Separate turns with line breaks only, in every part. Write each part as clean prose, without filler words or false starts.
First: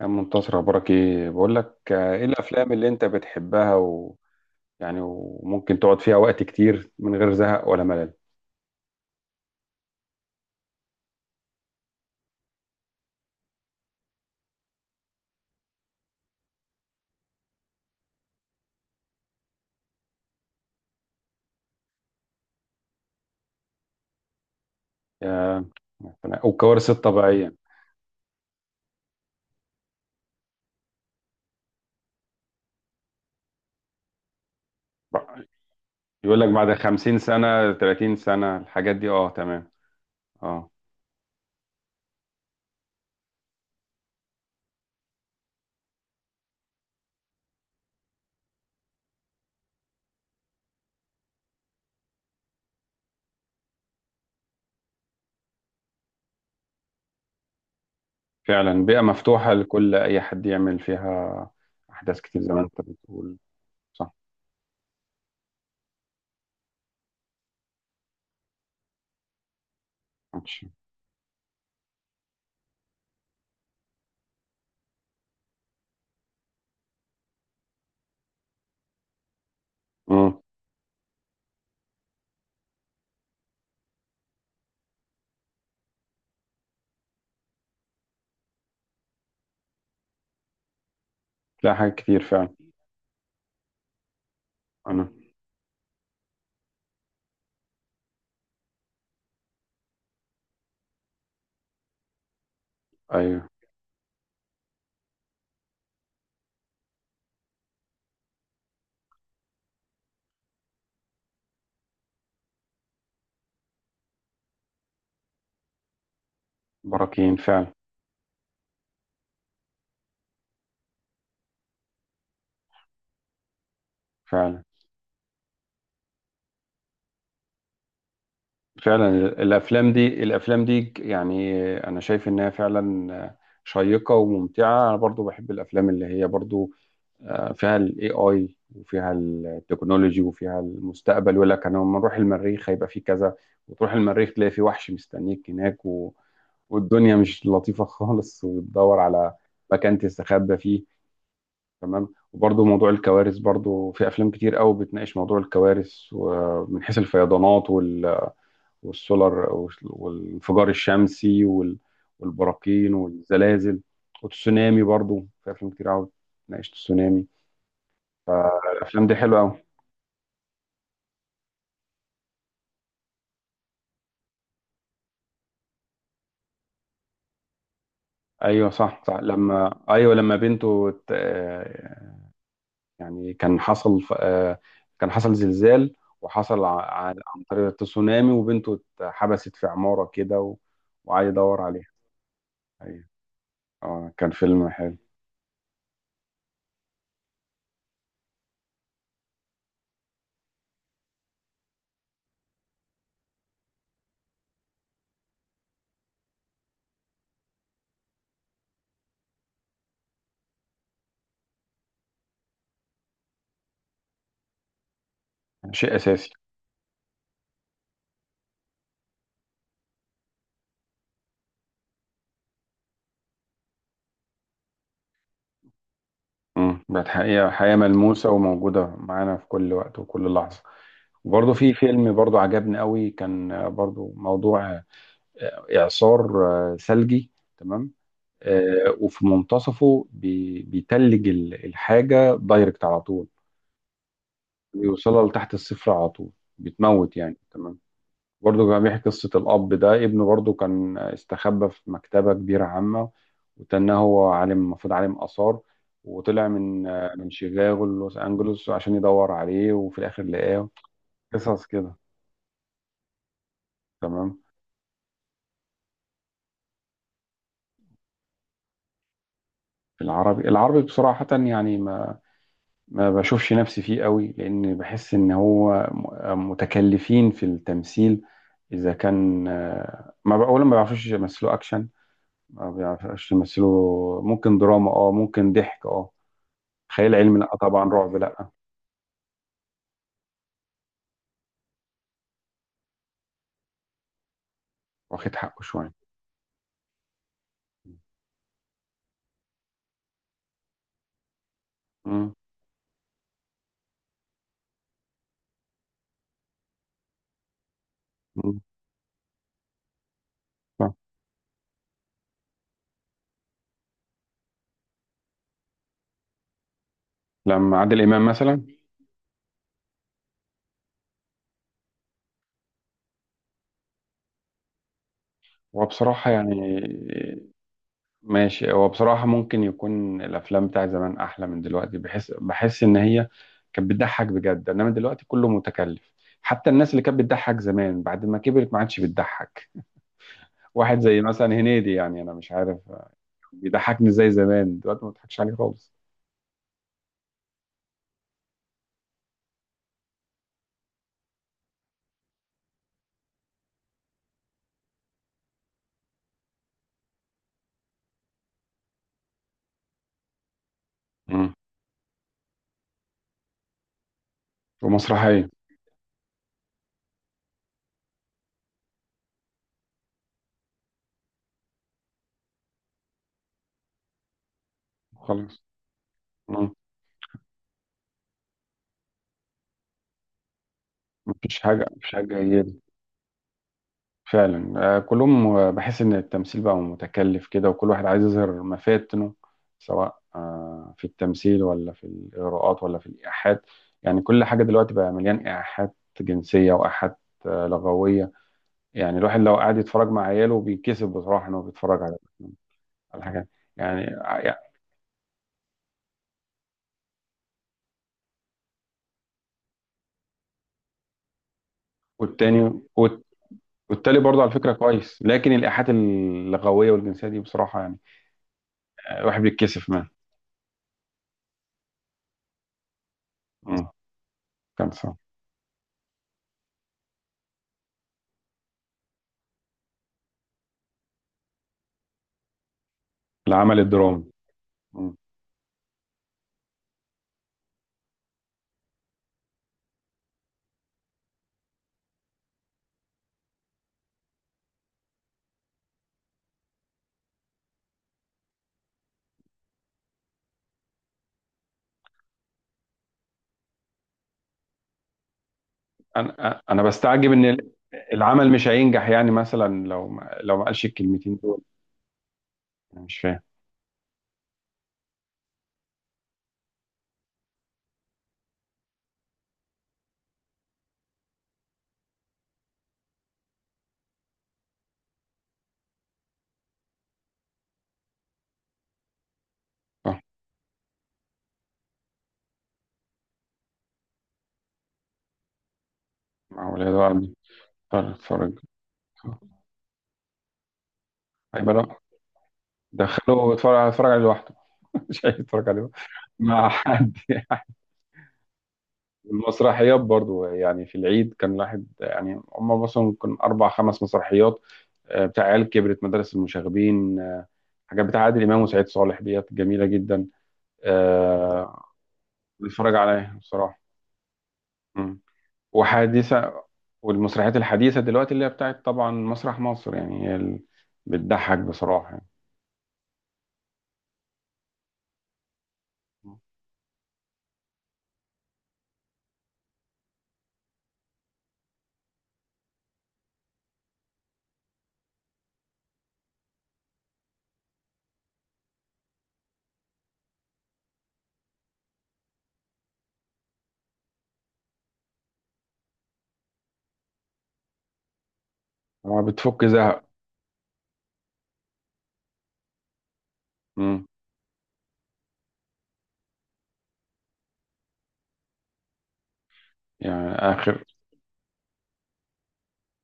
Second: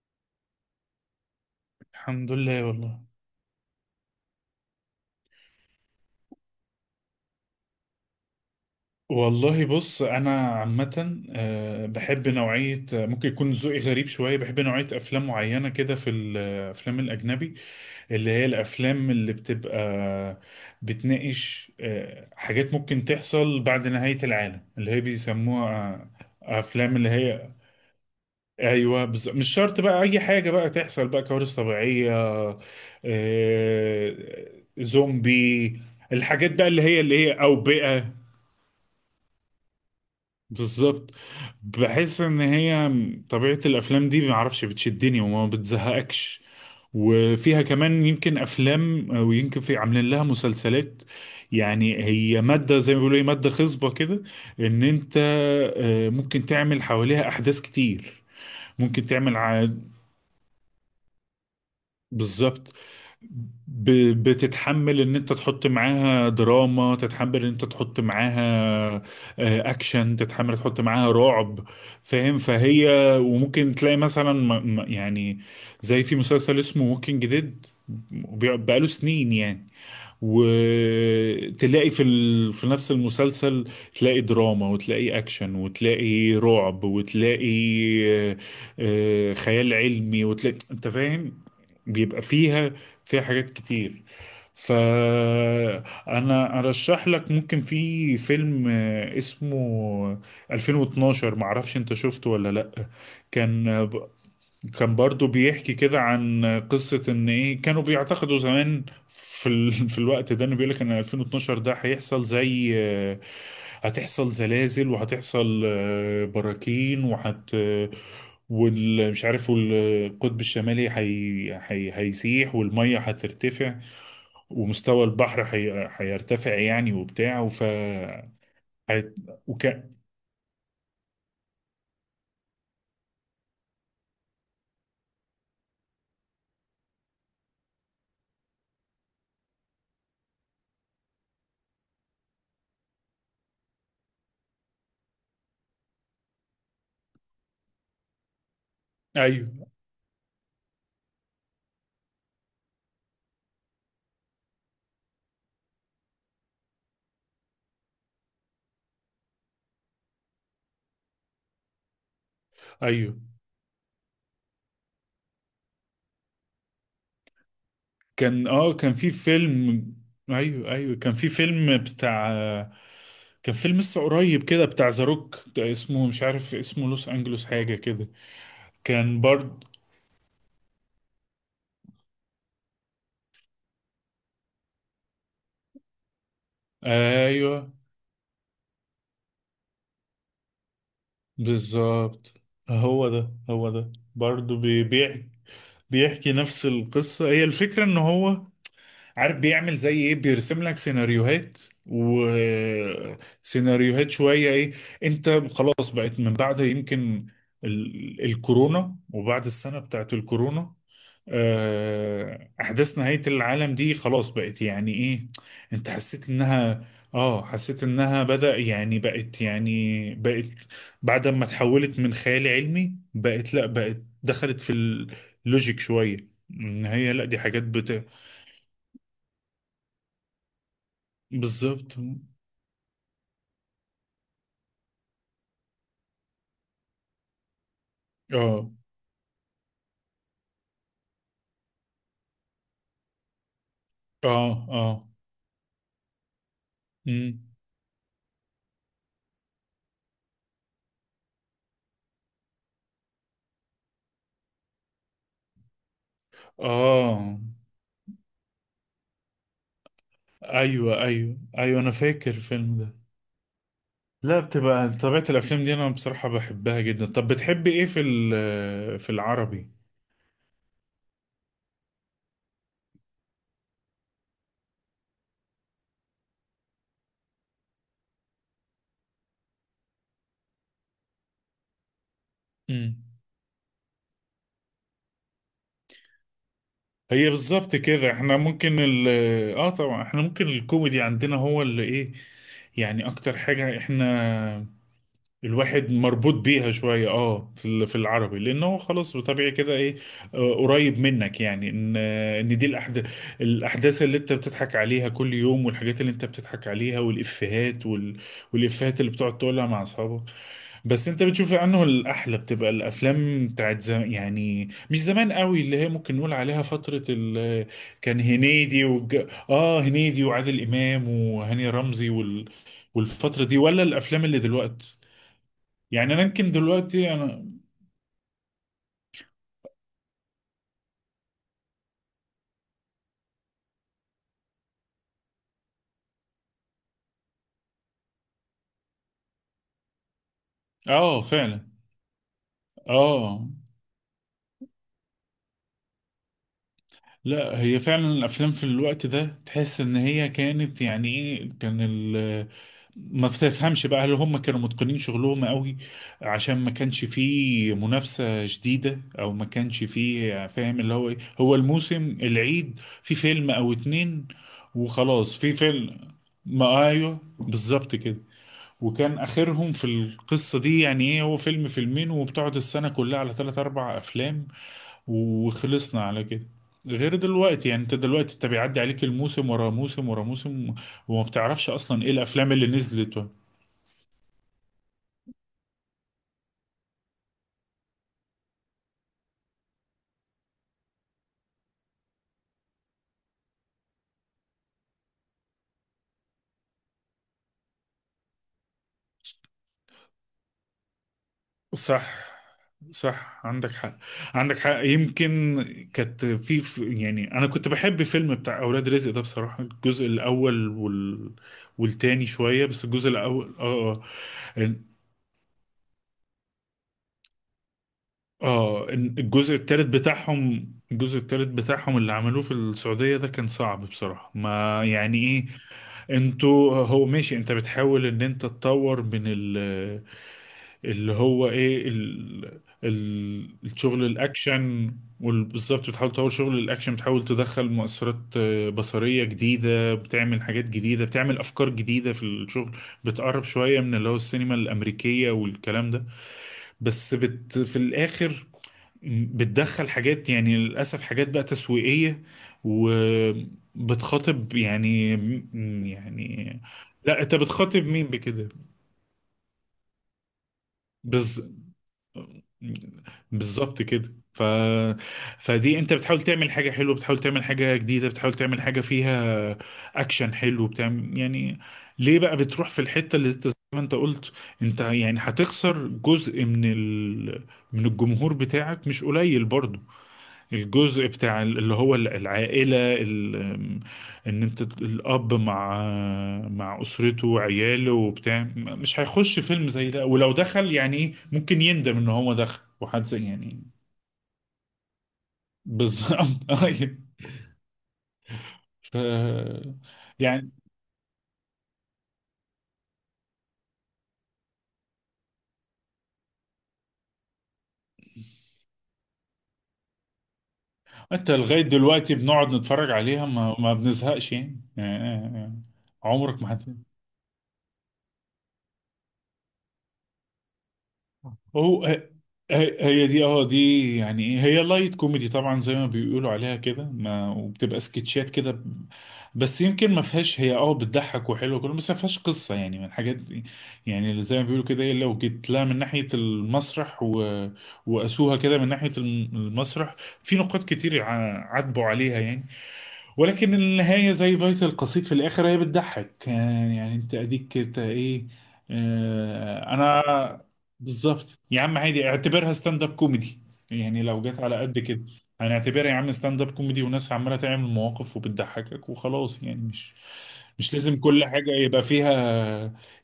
يا عم منتصر، اخبارك ايه؟ بقول لك ايه
الحمد لله
الافلام اللي
والله.
انت بتحبها و... يعني وممكن تقعد فيها وقت كتير من غير زهق ولا ملل؟
والله بص انا عامه بحب نوعيه ممكن يكون ذوقي غريب شويه، بحب نوعيه افلام معينه كده في الافلام الاجنبي، اللي هي الافلام اللي بتبقى بتناقش حاجات ممكن تحصل بعد نهايه العالم اللي هي
يا...
بيسموها
والكوارث
افلام اللي هي.
الطبيعيه
ايوه، مش شرط بقى اي حاجه بقى تحصل، بقى كوارث طبيعيه
بقى،
زومبي،
يقول لك
الحاجات بقى
بعد
اللي هي
50
اللي هي
سنه
اوبئه.
30 سنه الحاجات دي، اه تمام. اه
بالظبط، بحس ان هي طبيعة الافلام دي ما اعرفش بتشدني وما بتزهقكش، وفيها كمان يمكن افلام ويمكن في عاملين لها مسلسلات، يعني هي مادة زي ما بيقولوا ايه، مادة خصبة كده، ان انت ممكن تعمل حواليها احداث كتير.
فعلا، بيئه
ممكن تعمل،
مفتوحه لكل اي حد يعمل فيها احداث كتير زي ما انت
بالظبط.
بتقول.
ب...
صح.
بتتحمل ان انت تحط معاها دراما، تتحمل ان انت تحط معاها اكشن، تتحمل
ماشي.
تحط معاها رعب، فاهم؟ فهي وممكن تلاقي مثلا يعني زي في مسلسل اسمه ووكينج ديد، بقاله سنين يعني.
امم.
وتلاقي في نفس المسلسل تلاقي دراما وتلاقي اكشن وتلاقي رعب وتلاقي آه، خيال علمي، وتلاقي انت فاهم،
لا، حاجات كتير
بيبقى
فعلا.
فيها، فيها حاجات كتير.
انا
فانا ارشح لك ممكن في فيلم اسمه 2012، معرفش انت شفته ولا لا.
ايوه.
كان كان برضو بيحكي كده عن قصة ان ايه، كانوا بيعتقدوا زمان في الوقت ده انه بيقول لك ان 2012 ده هيحصل، زي هتحصل زلازل، وهتحصل براكين،
براكين فعلا.
والمش عارف، والقطب الشمالي هيسيح، والمية هترتفع،
فعلا.
ومستوى البحر هيرتفع يعني وبتاع.
فعلا.
هيت- وك...
الافلام دي يعني انا شايف انها فعلا شيقه وممتعه. انا برضو بحب الافلام اللي هي برضو فيها الاي اي وفيها التكنولوجي وفيها المستقبل، ولا كان لما نروح المريخ هيبقى فيه كذا، وتروح المريخ تلاقي فيه وحش مستنيك هناك و... والدنيا مش لطيفه خالص وتدور على
ايوه
مكان تستخبى فيه. تمام. وبرضو موضوع الكوارث، برضو في افلام كتير قوي بتناقش موضوع الكوارث، ومن حيث الفيضانات والسولار والانفجار الشمسي والبراكين
ايوه،
والزلازل والتسونامي، برضو في افلام كتير قوي ناقشت التسونامي.
كان اه كان
فالافلام
في
دي حلوه قوي.
فيلم. ايوه ايوه كان في فيلم بتاع، كان فيلم لسه قريب كده بتاع ذا روك، اسمه مش عارف اسمه لوس انجلوس حاجه كده.
ايوه صح صح
كان برضه
لما ايوه لما بنته يعني كان حصل كان حصل زلزال وحصل عن طريق
ايوه،
التسونامي، وبنته اتحبست في عماره كده و- وقعد يدور عليها.
بالظبط،
ايوه،
هو ده، هو ده
اه كان
برضه
فيلم حلو.
بيبيع، بيحكي نفس القصه، هي الفكره ان هو عارف بيعمل زي ايه، بيرسم لك سيناريوهات وسيناريوهات شوية، ايه انت خلاص بقت من بعد يمكن الكورونا، وبعد السنة بتاعت الكورونا احداث نهاية العالم دي خلاص بقت يعني ايه. انت
شيء
حسيت
اساسي.
انها اه حسيت انها بدأ يعني بقت يعني بقت، بعد ما تحولت من خيال علمي بقت لا، بقت دخلت في اللوجيك شوية،
امم،
ان
بقت
هي لا، دي
حقيقة،
حاجات
حقيقة ملموسة وموجودة معانا في كل وقت وكل لحظة. وبرضه في
بالظبط.
فيلم برضه عجبني قوي، كان برضه موضوع إعصار ثلجي. تمام.
اه
وفي منتصفه بيتلج الحاجة دايركت على طول،
اه اه.
بيوصلها لتحت الصفر على طول، بتموت يعني.
مم.
تمام. برضه كان بيحكي قصة الأب ده، ابنه برضه كان استخبى في مكتبة كبيرة عامة، وتنه هو عالم، المفروض عالم آثار، وطلع من من
اه،
شيكاغو لوس أنجلوس عشان يدور عليه، وفي الآخر لقاه.
ايوه ايوه
قصص
ايوه انا
كده.
فاكر الفيلم ده.
تمام.
لا بتبقى طبيعة الافلام دي انا بصراحة بحبها جدا. طب بتحبي ايه في في العربي؟
العربي، العربي بصراحة يعني ما ما بشوفش نفسي فيه قوي، لأن بحس إن هو متكلفين في التمثيل. إذا كان ما بقى- أولا ما بيعرفوش يمثلوا أكشن، ما
مم.
بيعرفوش يمثلوا. ممكن دراما أه، ممكن ضحك أه، خيال
هي
علمي لا
بالظبط
طبعا،
كده،
رعب
احنا
لا.
ممكن ال، اه طبعا احنا ممكن الكوميدي عندنا هو اللي ايه، يعني اكتر حاجة احنا
واخد حقه
الواحد
شويه.
مربوط بيها شوية اه في في العربي، لأن هو خلاص بطبيعي كده، ايه قريب منك، يعني ان
مم.
ان دي الأحداث، الأحداث اللي انت بتضحك عليها كل يوم، والحاجات اللي انت بتضحك عليها والإفيهات
مم.
والإفيهات اللي بتقعد تقولها مع أصحابك.
صح.
بس انت بتشوف انه الأحلى بتبقى الأفلام بتاعت زمان، يعني مش زمان قوي، اللي هي ممكن نقول عليها فترة
لما عادل
كان
امام مثلا.
هنيدي اه، هنيدي وعادل إمام وهاني رمزي والفترة دي، ولا الأفلام اللي دلوقتي؟
هو
يعني انا
بصراحه
يمكن
يعني
دلوقتي انا
ماشي، هو بصراحه ممكن يكون الافلام بتاع زمان احلى من دلوقتي، بحس بحس ان هي كانت بتضحك بجد، انما دلوقتي كله متكلف. حتى الناس اللي كانت بتضحك زمان بعد ما كبرت ما عادش بتضحك. واحد زي
اه
مثلا
فعلا
هنيدي، يعني انا مش عارف
اه.
بيضحكني زي زمان، دلوقتي ما بضحكش عليه خالص.
لا هي فعلا الافلام في الوقت ده تحس ان هي كانت يعني ايه، كان ال ما تفهمش بقى، هل هم كانوا متقنين شغلهم قوي عشان ما كانش فيه منافسة شديدة، او ما كانش فيه فاهم اللي هو ايه،
مم.
هو الموسم العيد في فيلم او اتنين وخلاص،
ومسرحيه.
في فيلم، ما ايوه بالظبط كده. وكان اخرهم في القصه دي يعني ايه، هو فيلم فيلمين، وبتقعد السنه كلها على ثلاث اربع افلام،
خلاص.
وخلصنا على كده.
مم.
غير دلوقتي يعني انت دلوقتي، انت بيعدي عليك الموسم ورا موسم ورا موسم، وما
مفيش
بتعرفش
حاجه،
اصلا ايه
مفيش حاجه
الافلام اللي نزلت.
فعلا. كلهم، بحس ان التمثيل بقى متكلف كده، وكل واحد عايز يظهر مفاتنه، سواء في التمثيل ولا في الاغراءات ولا في الايحاءات. يعني كل حاجه دلوقتي بقى مليان ايحاءات جنسيه وايحاءات لغويه. يعني الواحد لو قاعد يتفرج مع عياله بيتكسف بصراحه ان هو بيتفرج
صح
على على
صح
حاجه
عندك حق،
يعني. يعني-
عندك حق يمكن. كانت يعني انا كنت بحب فيلم بتاع اولاد رزق ده بصراحه، الجزء الاول والتاني شويه،
والتاني
بس الجزء الاول اه.
والتالي برضه على فكره
آه.
كويس، لكن الايحاءات اللغويه والجنسيه دي بصراحه يعني
اه،
الواحد
الجزء التالت
بيتكسف منها.
بتاعهم، الجزء التالت بتاعهم اللي عملوه في السعودية ده كان صعب
مم.
بصراحة، ما
كان صعب.
يعني ايه. انتوا هو ماشي، انت بتحاول ان انت تطور من ال، اللي هو ايه ال
العمل
الشغل
الدرامي.
الاكشن، وبالظبط بتحاول تطور شغل الاكشن، بتحاول تدخل مؤثرات بصرية جديدة، بتعمل حاجات جديدة، بتعمل افكار جديدة في الشغل، بتقرب شوية من اللي هو السينما الامريكية والكلام ده. بس بت في الاخر بتدخل حاجات، يعني للأسف حاجات بقى تسويقية، وبتخاطب يعني، يعني،
انا
لا
بستعجب
انت
ان
بتخاطب مين بكده؟
العمل مش هينجح، يعني مثلا لو ما قالش الكلمتين
بز...
دول، انا مش فاهم.
بالظبط كده، فدي انت بتحاول تعمل حاجة حلوة، بتحاول تعمل حاجة جديدة، بتحاول تعمل حاجة فيها اكشن حلو، بتعمل يعني ليه بقى بتروح في الحتة اللي انت زي ما انت قلت، انت يعني هتخسر جزء من من الجمهور بتاعك مش قليل برضه،
صح.
الجزء بتاع اللي هو العائلة ان انت الاب مع،
مع
مع
ولاده قاعد
اسرته
بيتفرج،
وعياله وبتاع
اتفرج
مش هيخش فيلم زي ده، ولو دخل يعني ايه ممكن
هيبقى لا.
يندم ان هو دخل، وحد زي
دخله
يعني
يتفرج، يتفرج عليه لوحده، مش هيتفرج عليه
بالظبط
مع
أيوة.
حد يعني.
ف
المسرحيات برضو
يعني
يعني، في العيد كان الواحد يعني هم مثلا ممكن اربع خمس مسرحيات، بتاع عيال كبرت، مدارس المشاغبين، حاجات بتاع عادل امام وسعيد صالح، ديت جميله جدا.
حتى لغاية
آه،
دلوقتي بنقعد نتفرج
بتفرج
عليها
عليها
ما
بصراحه.
بنزهقش يعني آه. عمرك ما
وحديثة.
حد.
والمسرحيات الحديثة دلوقتي اللي هي بتاعت طبعا مسرح مصر، يعني هي اللي بتضحك
هو
بصراحة يعني.
هي، هي دي اه، دي يعني ايه، هي لايت كوميدي طبعا زي ما بيقولوا عليها كده، ما وبتبقى سكتشات كده بس يمكن ما فيهاش، هي اه بتضحك وحلوه كله، بس ما فيهاش قصه يعني من الحاجات دي، يعني اللي زي ما بيقولوا كده ايه، لو جيت لها من ناحيه المسرح و، وقاسوها كده من ناحيه المسرح، في نقاط كتير عاتبوا عليها يعني. ولكن النهاية زي بيت القصيد في الآخر هي بتضحك يعني، يعني أنت أديك كده إيه،
هو بتفك
آه
زهق.
أنا. بالظبط يا عم، عادي اعتبرها ستاند أب كوميدي، يعني
مم.
لو جت على قد كده هنعتبرها يا عم ستاند أب كوميدي، وناس عمالة تعمل مواقف وبتضحكك وخلاص، يعني مش،
يعني
مش
آخر.
لازم كل حاجة يبقى فيها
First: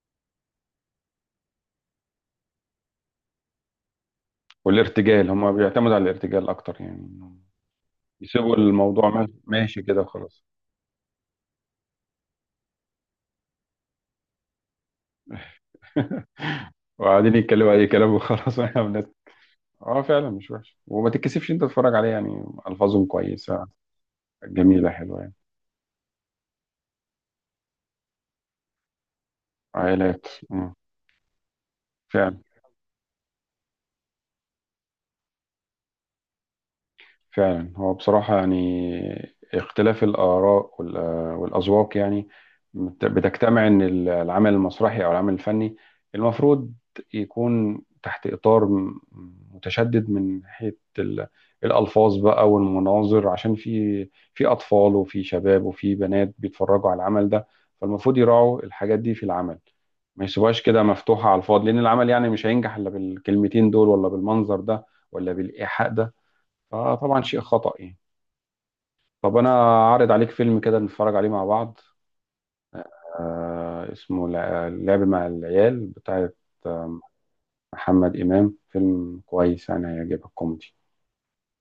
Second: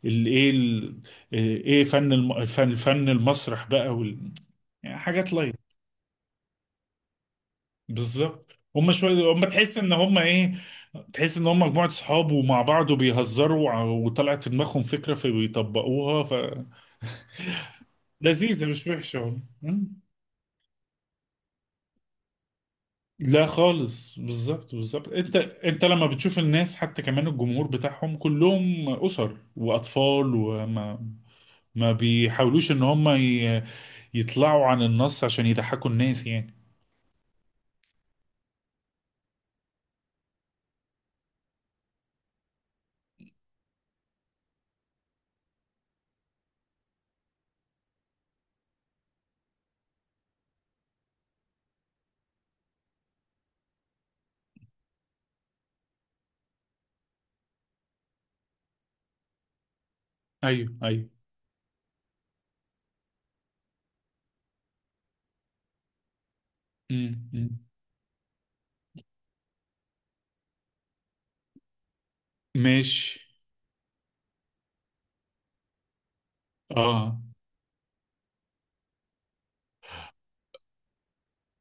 الإيه إيه فن الفن المسرح بقى يعني
والارتجال،
حاجات
هم
لايت.
بيعتمدوا على الارتجال أكتر، يعني إنهم يسيبوا
بالظبط، هم
الموضوع
شويه، هم تحس
ماشي
ان
كده
هم
وخلاص.
ايه، تحس ان هم مجموعه صحاب ومع بعض وبيهزروا وطلعت في دماغهم فكره فبيطبقوها.
وقاعدين يتكلموا أي كلام وخلاص.
فلذيذه
واحنا
مش
بنت.
وحشه والله. مم.
اه فعلا، مش وحش، وما تتكسفش انت تتفرج عليه، يعني ألفاظهم
لا
كويسة،
خالص، بالظبط
جميلة
بالظبط،
حلوة يعني.
انت لما بتشوف الناس، حتى كمان الجمهور بتاعهم كلهم اسر
عائلات.
واطفال،
مم.
وما ما
فعلا.
بيحاولوش ان هم يطلعوا عن النص عشان يضحكوا الناس يعني.
فعلا هو بصراحة يعني اختلاف الآراء والأذواق يعني بتجتمع إن العمل المسرحي أو العمل الفني المفروض يكون تحت إطار متشدد من ناحية الألفاظ بقى والمناظر، عشان في في أطفال وفي شباب وفي بنات بيتفرجوا على العمل ده، فالمفروض يراعوا الحاجات دي في العمل، ما يسيبوهاش
ايوه
كده
ايوه.
مفتوحة على الفاضي. لأن العمل يعني مش هينجح إلا بالكلمتين دول ولا بالمنظر ده ولا بالإيحاء ده، فطبعا
مم.
شيء
مم.
خطأ يعني. طب انا عارض عليك فيلم كده نتفرج عليه مع بعض،
ماشي،
آه اسمه لعب مع العيال، بتاعت آه،
اه
محمد إمام. فيلم كويس يعني هيعجبك، كوميدي.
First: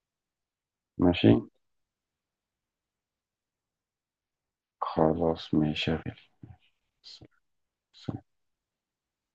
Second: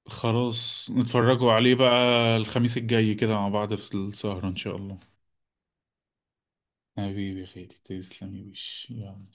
خلاص
ماشي.
نتفرجوا عليه بقى الخميس الجاي كده مع بعض في السهرة إن شاء الله.
خلاص ماشي يا غالي.
حبيبي يا خالي، تسلم
سلام.
يا باشا، يلا.